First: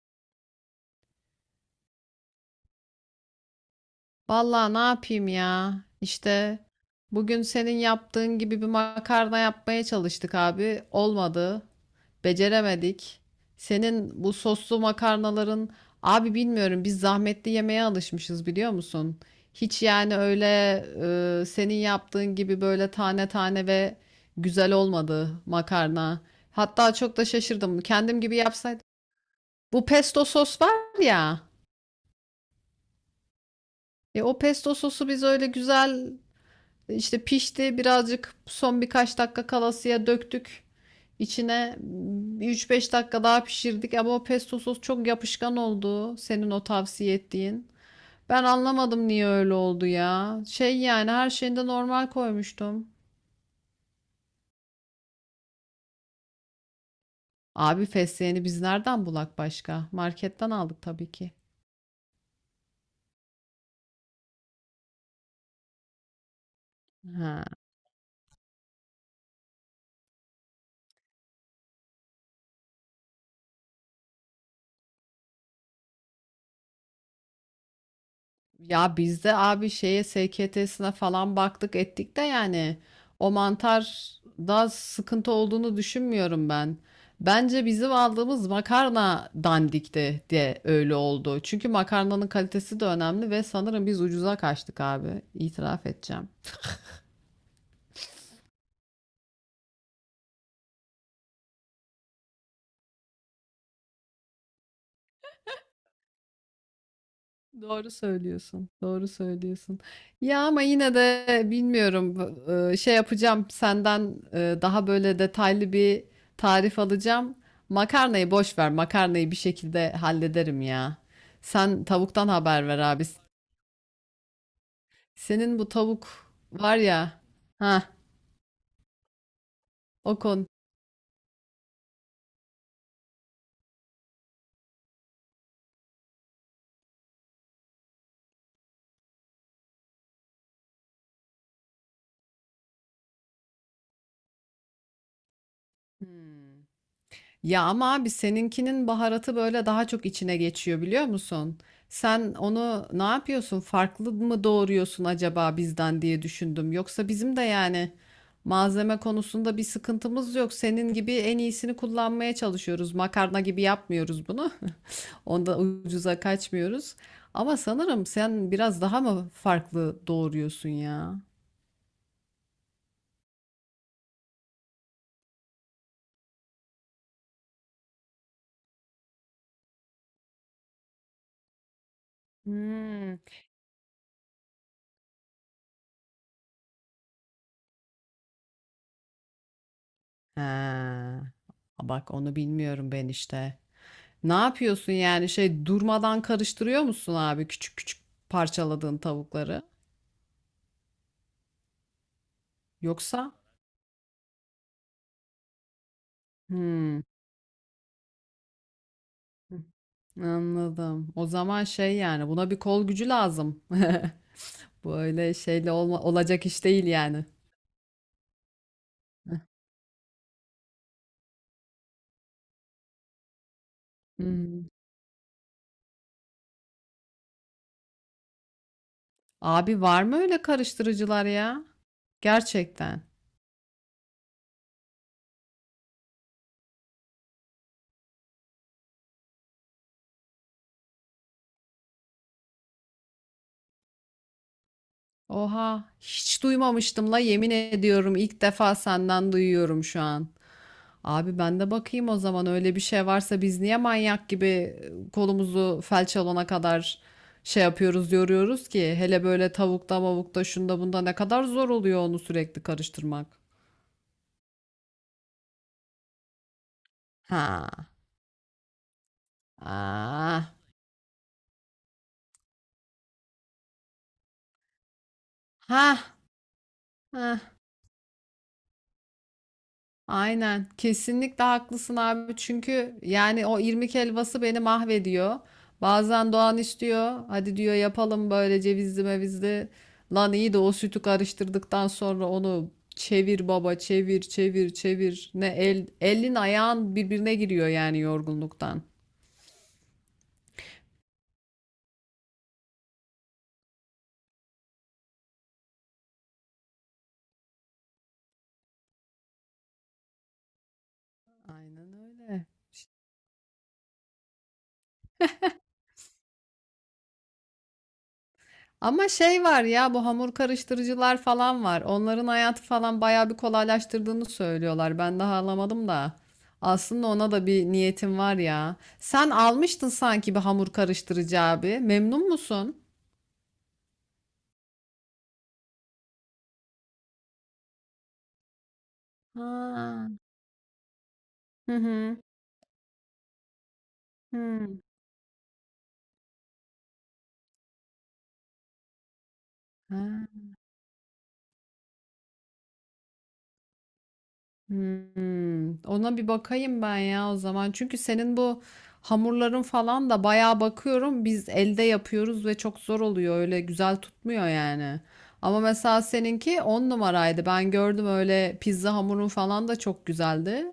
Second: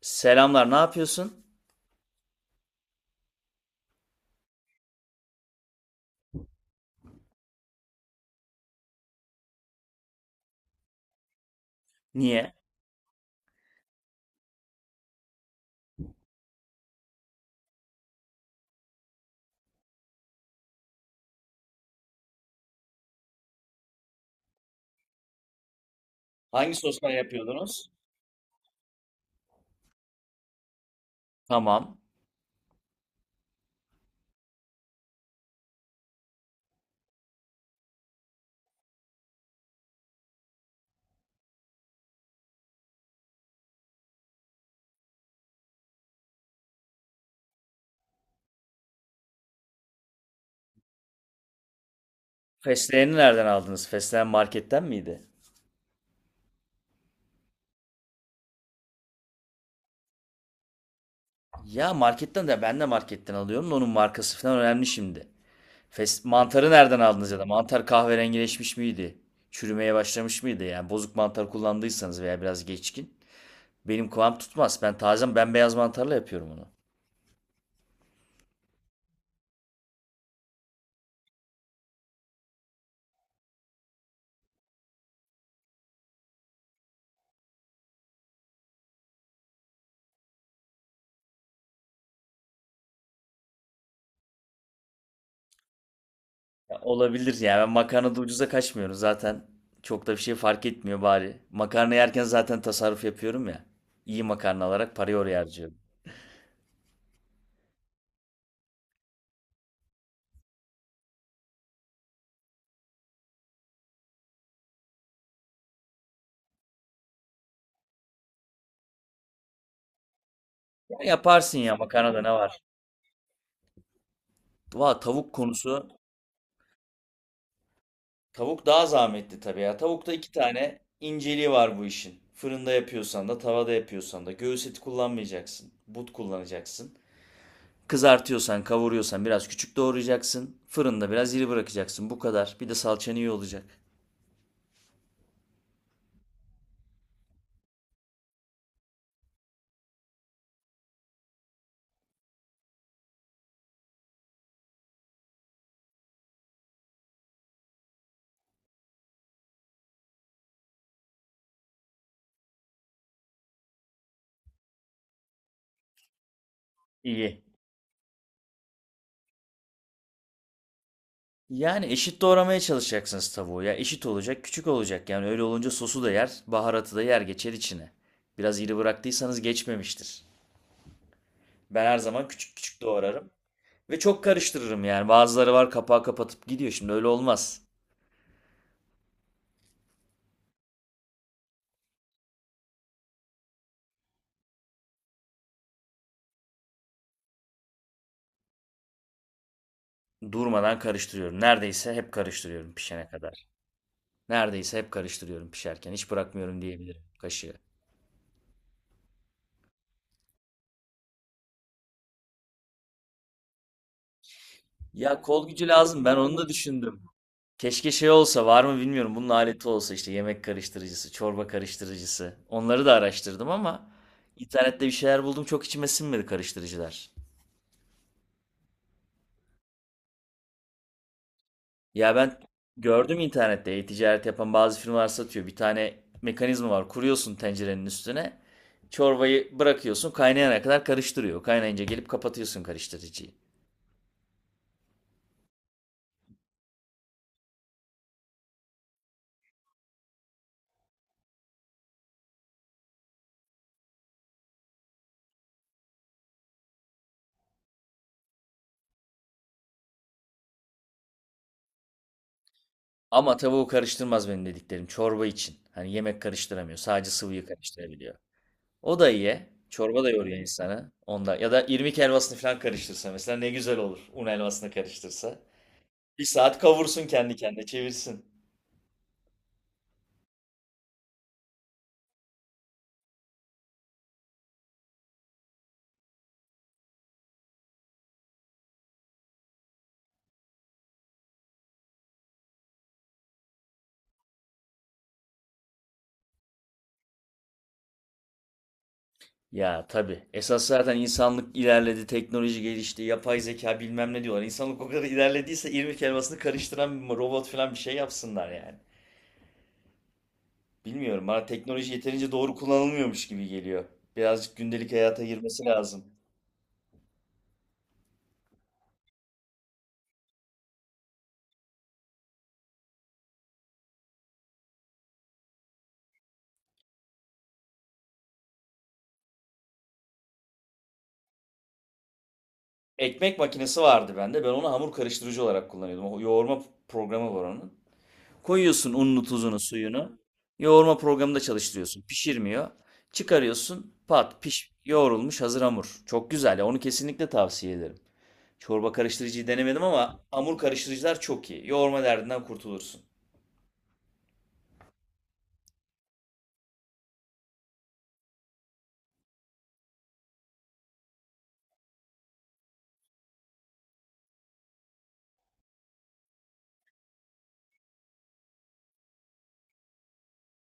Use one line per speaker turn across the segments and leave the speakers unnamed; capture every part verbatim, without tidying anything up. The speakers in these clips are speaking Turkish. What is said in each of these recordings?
Selamlar, ne yapıyorsun?
Vallahi ne yapayım ya? İşte bugün senin yaptığın gibi bir makarna yapmaya çalıştık abi. Olmadı.
Niye?
Beceremedik. Senin bu soslu makarnaların abi bilmiyorum biz zahmetli yemeğe alışmışız biliyor musun? Hiç yani öyle e, senin yaptığın gibi böyle tane tane ve güzel olmadı makarna.
Hangi
Hatta
soslar
çok da şaşırdım.
yapıyordunuz?
Kendim gibi yapsaydım. Bu pesto sos var ya.
Tamam.
E o pesto sosu biz öyle güzel İşte pişti, birazcık son birkaç dakika kalasıya döktük İçine üç beş dakika daha pişirdik ama o pesto sos çok yapışkan oldu senin o tavsiye ettiğin. Ben anlamadım niye öyle oldu ya. Şey yani her şeyinde normal koymuştum.
Fesleğeni nereden aldınız? Fesleğen marketten miydi?
Abi fesleğeni biz nereden bulak başka? Marketten aldık tabii ki.
Ya marketten de ben de marketten alıyorum da onun markası falan önemli şimdi. Fes mantarı nereden aldınız ya
Ha.
da mantar kahverengileşmiş miydi? Çürümeye başlamış mıydı? Yani bozuk mantar kullandıysanız veya biraz geçkin. Benim kıvam tutmaz. Ben taze bembeyaz mantarla yapıyorum onu.
Ya bizde abi şeye S K T'sine falan baktık ettik de yani o mantar da sıkıntı olduğunu düşünmüyorum ben. Bence bizim aldığımız makarna dandikti de öyle oldu. Çünkü makarnanın kalitesi de önemli ve sanırım biz ucuza kaçtık abi. İtiraf edeceğim.
Ya olabilir ya. Ben makarnada ucuza kaçmıyorum. Zaten çok da bir şey fark etmiyor bari. Makarna yerken zaten tasarruf yapıyorum ya. İyi makarna alarak parayı oraya harcıyorum.
Doğru söylüyorsun. Doğru söylüyorsun. Ya ama yine de bilmiyorum, e, şey yapacağım senden, e, daha böyle detaylı bir tarif alacağım. Makarnayı boş ver. Makarnayı bir şekilde hallederim
Ya
ya.
yaparsın ya
Sen
makarnada
tavuktan
ne var?
haber ver abi.
Valla tavuk
Senin bu
konusu.
tavuk var ya. Ha,
Tavuk daha zahmetli tabii ya. Tavukta
o
iki
konu.
tane inceliği var bu işin. Fırında yapıyorsan da tavada yapıyorsan da göğüs eti kullanmayacaksın. But kullanacaksın. Kızartıyorsan, kavuruyorsan biraz küçük doğrayacaksın. Fırında biraz iri bırakacaksın. Bu kadar. Bir de salçan iyi olacak.
Hmm. Ya ama abi seninkinin baharatı böyle daha çok içine geçiyor biliyor musun? Sen onu ne yapıyorsun? Farklı mı doğuruyorsun acaba bizden diye düşündüm. Yoksa bizim de yani malzeme konusunda bir sıkıntımız yok. Senin gibi en iyisini kullanmaya çalışıyoruz. Makarna gibi yapmıyoruz bunu. Onda ucuza kaçmıyoruz.
İyi.
Ama sanırım sen biraz daha mı farklı doğuruyorsun ya?
Yani eşit doğramaya çalışacaksınız tavuğu ya. Eşit olacak, küçük olacak. Yani öyle olunca sosu da yer, baharatı da yer geçer içine. Biraz iri bıraktıysanız geçmemiştir. Ben her zaman küçük küçük
Hmm.
doğrarım. Ve çok karıştırırım yani. Bazıları var kapağı kapatıp gidiyor. Şimdi öyle olmaz.
Ha, bak onu bilmiyorum ben işte. Ne yapıyorsun yani şey, durmadan karıştırıyor musun abi küçük küçük parçaladığın tavukları?
Durmadan karıştırıyorum. Neredeyse hep karıştırıyorum pişene
Yoksa?
kadar. Neredeyse hep karıştırıyorum pişerken. Hiç bırakmıyorum
Hmm,
diyebilirim kaşığı.
anladım. O zaman şey yani buna bir kol gücü lazım. Bu
Ya
öyle
kol gücü
şeyle olma,
lazım. Ben onu
olacak
da
iş değil
düşündüm.
yani.
Keşke şey olsa var mı bilmiyorum. Bunun aleti olsa işte yemek karıştırıcısı, çorba karıştırıcısı. Onları da araştırdım ama
Hmm.
internette bir şeyler buldum çok içime sinmedi karıştırıcılar.
Abi var mı öyle karıştırıcılar ya?
Ya ben
Gerçekten.
gördüm internette e-ticaret yapan bazı firmalar satıyor. Bir tane mekanizma var. Kuruyorsun tencerenin üstüne. Çorbayı bırakıyorsun kaynayana kadar karıştırıyor. Kaynayınca gelip kapatıyorsun karıştırıcıyı.
Oha hiç duymamıştım la, yemin ediyorum ilk defa senden duyuyorum şu an. Abi ben de bakayım o zaman öyle bir şey varsa biz niye manyak gibi e, kolumuzu felç alana kadar şey yapıyoruz, yoruyoruz ki hele böyle tavukta mavukta şunda bunda, ne kadar zor oluyor onu sürekli karıştırmak.
Ama tavuğu karıştırmaz benim dediklerim çorba için. Hani yemek karıştıramıyor. Sadece sıvıyı
Ha.
karıştırabiliyor. O da iyi. Çorba da yoruyor
Ah.
insanı. Onda ya da irmik helvasını falan karıştırsa mesela ne güzel olur. Un helvasını karıştırsa.
Ha.
Bir saat kavursun kendi
Ha.
kendine çevirsin.
Aynen. Kesinlikle haklısın abi. Çünkü yani o irmik helvası beni mahvediyor. Bazen Doğan istiyor. Hadi diyor yapalım böyle cevizli mevizli. Lan iyi de o sütü karıştırdıktan sonra onu çevir baba çevir çevir çevir. Ne el, elin ayağın birbirine giriyor yani yorgunluktan.
Ya tabii. Esas zaten insanlık ilerledi, teknoloji gelişti, yapay zeka bilmem ne diyorlar. İnsanlık o kadar ilerlediyse irmik helvasını karıştıran bir robot falan bir şey yapsınlar yani. Bilmiyorum bana teknoloji
Aynen
yeterince
öyle.
doğru kullanılmıyormuş gibi geliyor. Birazcık gündelik hayata girmesi lazım.
Ama şey var ya, bu hamur karıştırıcılar falan var. Onların hayatı falan bayağı bir kolaylaştırdığını söylüyorlar. Ben daha alamadım da. Aslında ona da bir niyetim var ya. Sen almıştın sanki bir hamur karıştırıcı abi. Memnun musun?
Ekmek makinesi vardı bende. Ben onu hamur karıştırıcı olarak kullanıyordum. O yoğurma programı var onun. Koyuyorsun ununu, tuzunu,
Ha.
suyunu. Yoğurma programında
Hı
çalıştırıyorsun.
hı.
Pişirmiyor. Çıkarıyorsun. Pat,
Hı.
piş, yoğrulmuş hazır hamur. Çok güzel ya. Onu kesinlikle tavsiye ederim. Çorba karıştırıcıyı denemedim ama
Ha.
hamur karıştırıcılar çok iyi. Yoğurma derdinden kurtulursun.
Hmm, ona bir bakayım ben ya o zaman. Çünkü senin bu hamurların falan da bayağı bakıyorum. Biz elde yapıyoruz ve çok zor oluyor. Öyle güzel tutmuyor yani. Ama mesela seninki on numaraydı. Ben gördüm, öyle pizza hamurun falan da çok güzeldi.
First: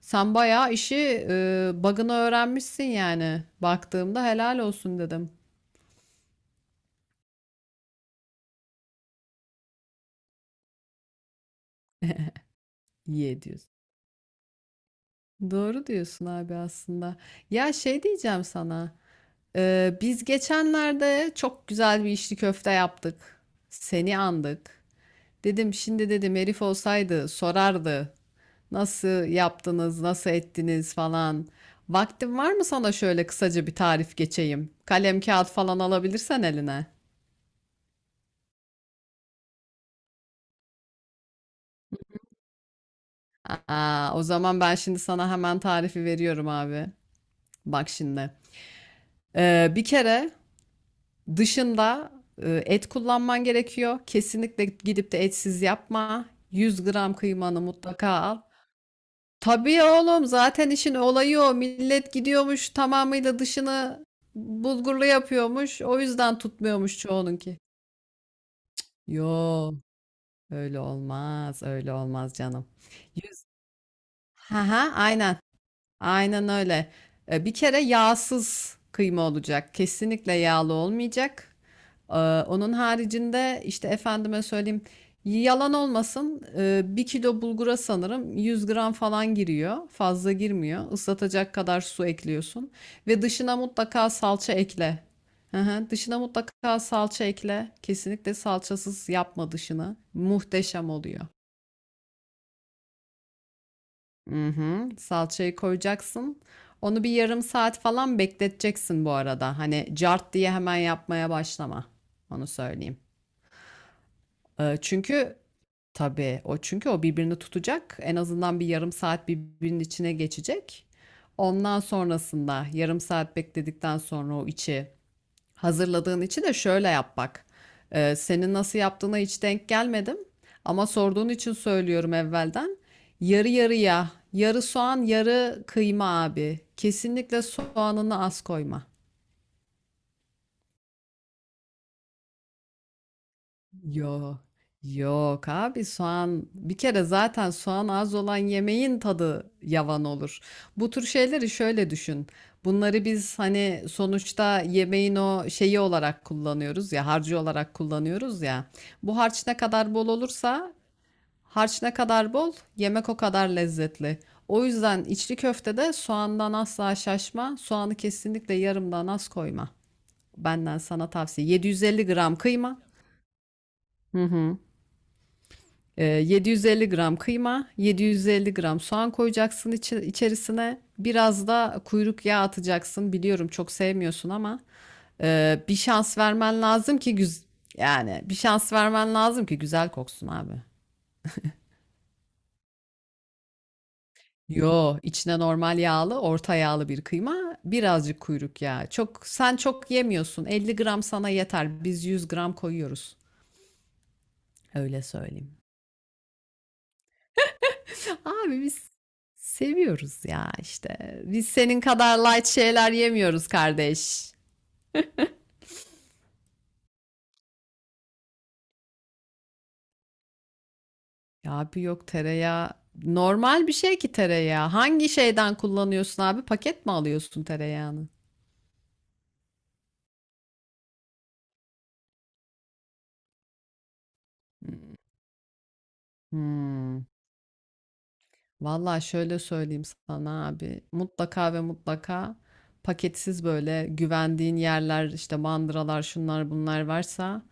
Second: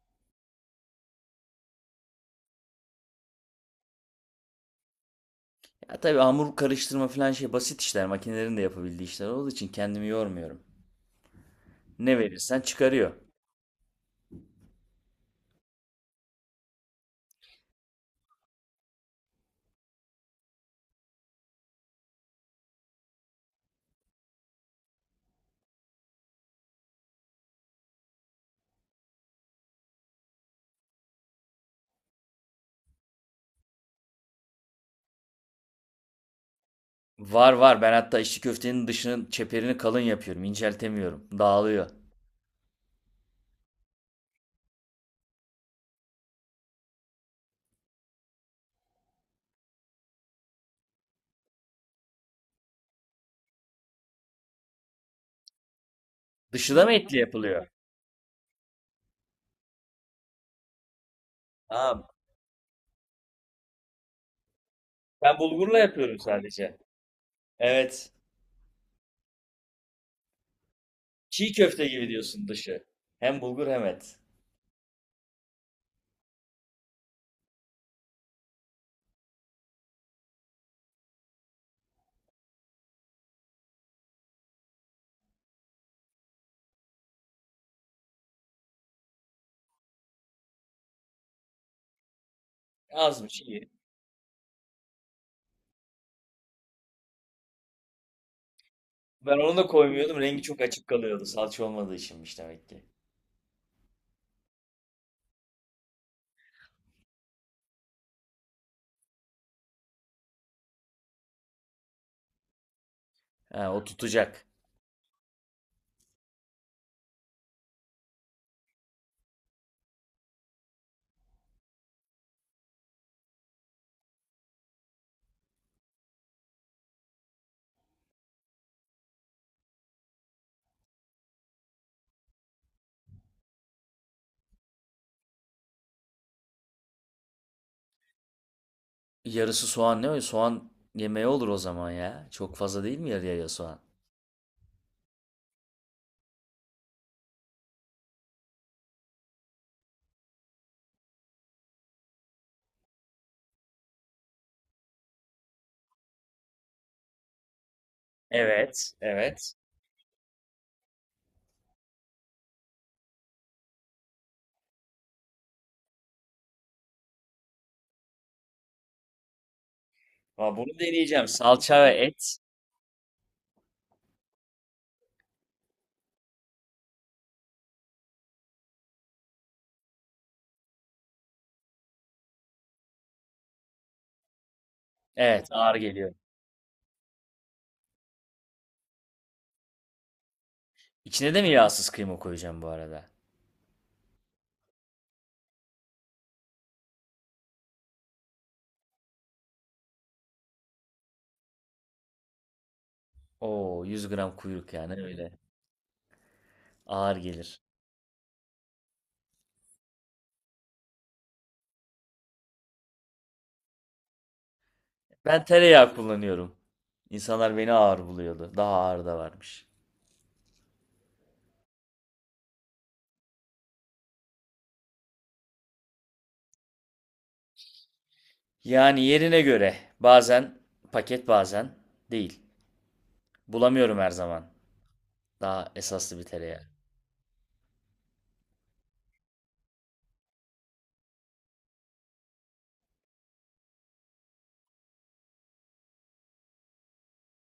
Sen bayağı işi e, bug'ını öğrenmişsin yani. Baktığımda helal olsun dedim.
Ya tabii hamur karıştırma falan şey basit işler. Makinelerin de yapabildiği işler olduğu için kendimi yormuyorum. Ne verirsen çıkarıyor.
İyi ediyorsun. Doğru diyorsun abi aslında. Ya şey diyeceğim sana. Ee, biz geçenlerde çok güzel bir içli köfte yaptık. Seni andık. Dedim şimdi, dedim herif olsaydı sorardı. Nasıl yaptınız, nasıl ettiniz falan. Vaktin var mı sana şöyle kısaca bir tarif geçeyim? Kalem kağıt falan alabilirsen eline.
Var var. Ben hatta içli köftenin dışının çeperini kalın yapıyorum. İnceltemiyorum. Dağılıyor.
Aa, o zaman ben şimdi sana hemen tarifi veriyorum abi. Bak şimdi. Ee, bir kere dışında e, et kullanman gerekiyor. Kesinlikle gidip de etsiz yapma.
Dışı da
yüz
mı
gram
etli
kıymanı
yapılıyor?
mutlaka al. Tabii oğlum, zaten işin olayı o.
Aa,
Millet gidiyormuş tamamıyla dışını bulgurlu
ben bulgurla
yapıyormuş. O
yapıyorum
yüzden
sadece.
tutmuyormuş çoğununki.
Evet.
Yo, öyle
Çiğ
olmaz,
köfte
öyle
gibi
olmaz
diyorsun
canım.
dışı. Hem
Yüz...
bulgur hem et.
Ha ha, aynen. Aynen öyle. E, Bir kere yağsız kıyma olacak. Kesinlikle yağlı olmayacak. E, Onun haricinde işte, efendime söyleyeyim, yalan olmasın, e, bir kilo bulgura sanırım yüz gram falan giriyor. Fazla girmiyor. Islatacak kadar su ekliyorsun.
Az
Ve
mı
dışına
çiğ?
mutlaka salça ekle. Hı hı. Dışına mutlaka salça ekle. Kesinlikle salçasız
Ben
yapma
onu da
dışını.
koymuyordum. Rengi çok açık
Muhteşem oluyor.
kalıyordu. Salça olmadığı içinmiş demek ki.
Hı hı. Salçayı koyacaksın. Onu bir yarım saat falan bekleteceksin bu arada. Hani cart diye hemen yapmaya başlama. Onu söyleyeyim.
Ha, o tutacak.
Ee, çünkü tabii o çünkü o birbirini tutacak. En azından bir yarım saat birbirinin içine geçecek. Ondan sonrasında, yarım saat bekledikten sonra, o içi hazırladığın için de şöyle yap bak. Ee, senin nasıl yaptığına hiç denk gelmedim. Ama sorduğun için söylüyorum evvelden. Yarı yarıya, yarı soğan, yarı kıyma abi. Kesinlikle soğanını az koyma.
Yarısı soğan ne? O? Soğan yemeği olur o zaman ya. Çok fazla değil mi yarıya ya soğan?
Yok. Yok abi, soğan bir kere, zaten soğan az olan yemeğin tadı yavan olur. Bu tür şeyleri şöyle düşün. Bunları biz hani sonuçta yemeğin o şeyi olarak kullanıyoruz ya, harcı olarak kullanıyoruz ya.
Evet,
Bu harç
evet.
ne kadar bol olursa, harç ne kadar bol, yemek o kadar lezzetli. O yüzden içli köftede soğandan asla şaşma. Soğanı kesinlikle yarımdan az koyma.
Ama
Benden
bunu
sana
deneyeceğim.
tavsiye.
Salça ve
yedi yüz elli gram
et.
kıyma. Hı hı. Ee, yedi yüz elli gram kıyma, yedi yüz elli gram soğan koyacaksın içi- içerisine. Biraz da kuyruk yağı atacaksın. Biliyorum çok sevmiyorsun ama
Evet,
e,
ağır
bir
geliyor.
şans vermen lazım ki güz yani bir şans vermen lazım ki güzel koksun abi.
İçine de mi yağsız kıyma koyacağım bu arada?
Yo, içine normal yağlı, orta yağlı bir kıyma, birazcık kuyruk yağı. Çok sen çok yemiyorsun. elli gram sana yeter. Biz yüz gram koyuyoruz.
Oo, yüz gram kuyruk yani
Öyle
öyle.
söyleyeyim.
Ağır gelir.
Abi biz seviyoruz ya işte. Biz senin kadar light şeyler yemiyoruz kardeş.
Ben tereyağı kullanıyorum. İnsanlar beni ağır buluyordu. Daha ağır da varmış.
Ya abi yok, tereyağı normal bir şey ki tereyağı. Hangi şeyden kullanıyorsun abi? Paket mi alıyorsun tereyağını?
Yani yerine göre bazen paket bazen değil. Bulamıyorum her zaman. Daha esaslı bir tereyağı.
Hmm. Vallahi şöyle söyleyeyim sana abi. Mutlaka ve mutlaka paketsiz, böyle güvendiğin yerler, işte mandıralar şunlar bunlar varsa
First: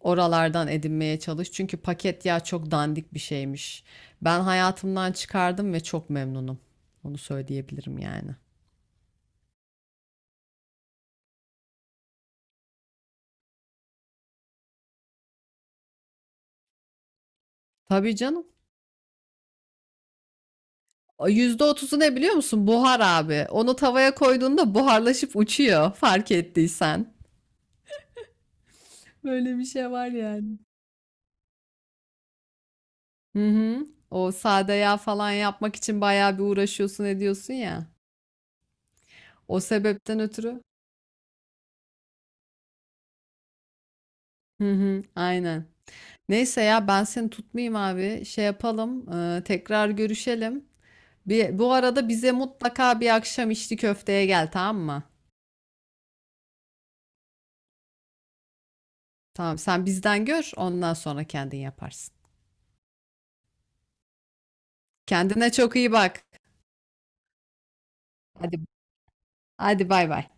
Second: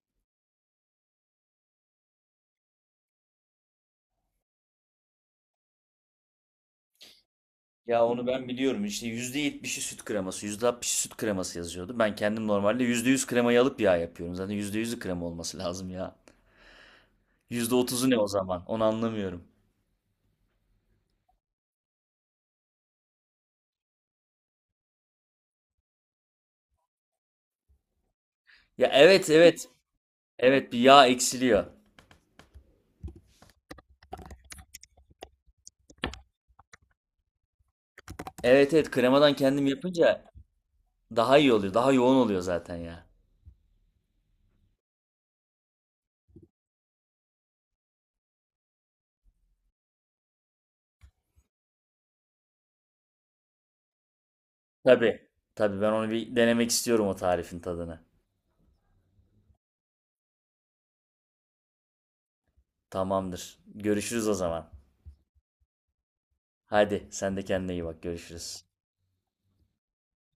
oralardan edinmeye çalış. Çünkü paket yağ çok dandik bir şeymiş. Ben hayatımdan çıkardım ve çok memnunum. Onu söyleyebilirim
Ya onu
yani.
ben biliyorum. İşte yüzde yetmişi süt kreması, yüzde altmışı süt kreması yazıyordu. Ben kendim normalde yüzde yüz kremayı alıp yağ yapıyorum. Zaten yüzde yüzü krema olması lazım ya. Yüzde otuzu
Tabii
ne o
canım.
zaman? Onu anlamıyorum.
O yüzde otuzu ne biliyor musun? Buhar abi. Onu tavaya koyduğunda buharlaşıp uçuyor, fark ettiysen.
Ya evet
Böyle bir
evet.
şey var yani.
Evet bir yağ eksiliyor.
Hı hı. O sade yağ falan yapmak için bayağı bir uğraşıyorsun, ediyorsun ya.
Evet evet kremadan
O
kendim
sebepten
yapınca
ötürü.
daha iyi oluyor. Daha yoğun oluyor zaten ya.
Hı hı, aynen. Neyse ya, ben seni tutmayayım abi. Şey yapalım, e, tekrar görüşelim. Bir, bu arada bize mutlaka bir akşam içli köfteye gel, tamam mı?
Tabii. Tabii ben onu bir denemek istiyorum o tarifin tadını.
Tamam, sen bizden gör, ondan sonra kendin yaparsın.
Tamamdır. Görüşürüz o zaman.
Kendine çok iyi bak.
Hadi sen de kendine iyi bak.
Hadi
Görüşürüz.
hadi, bay bay.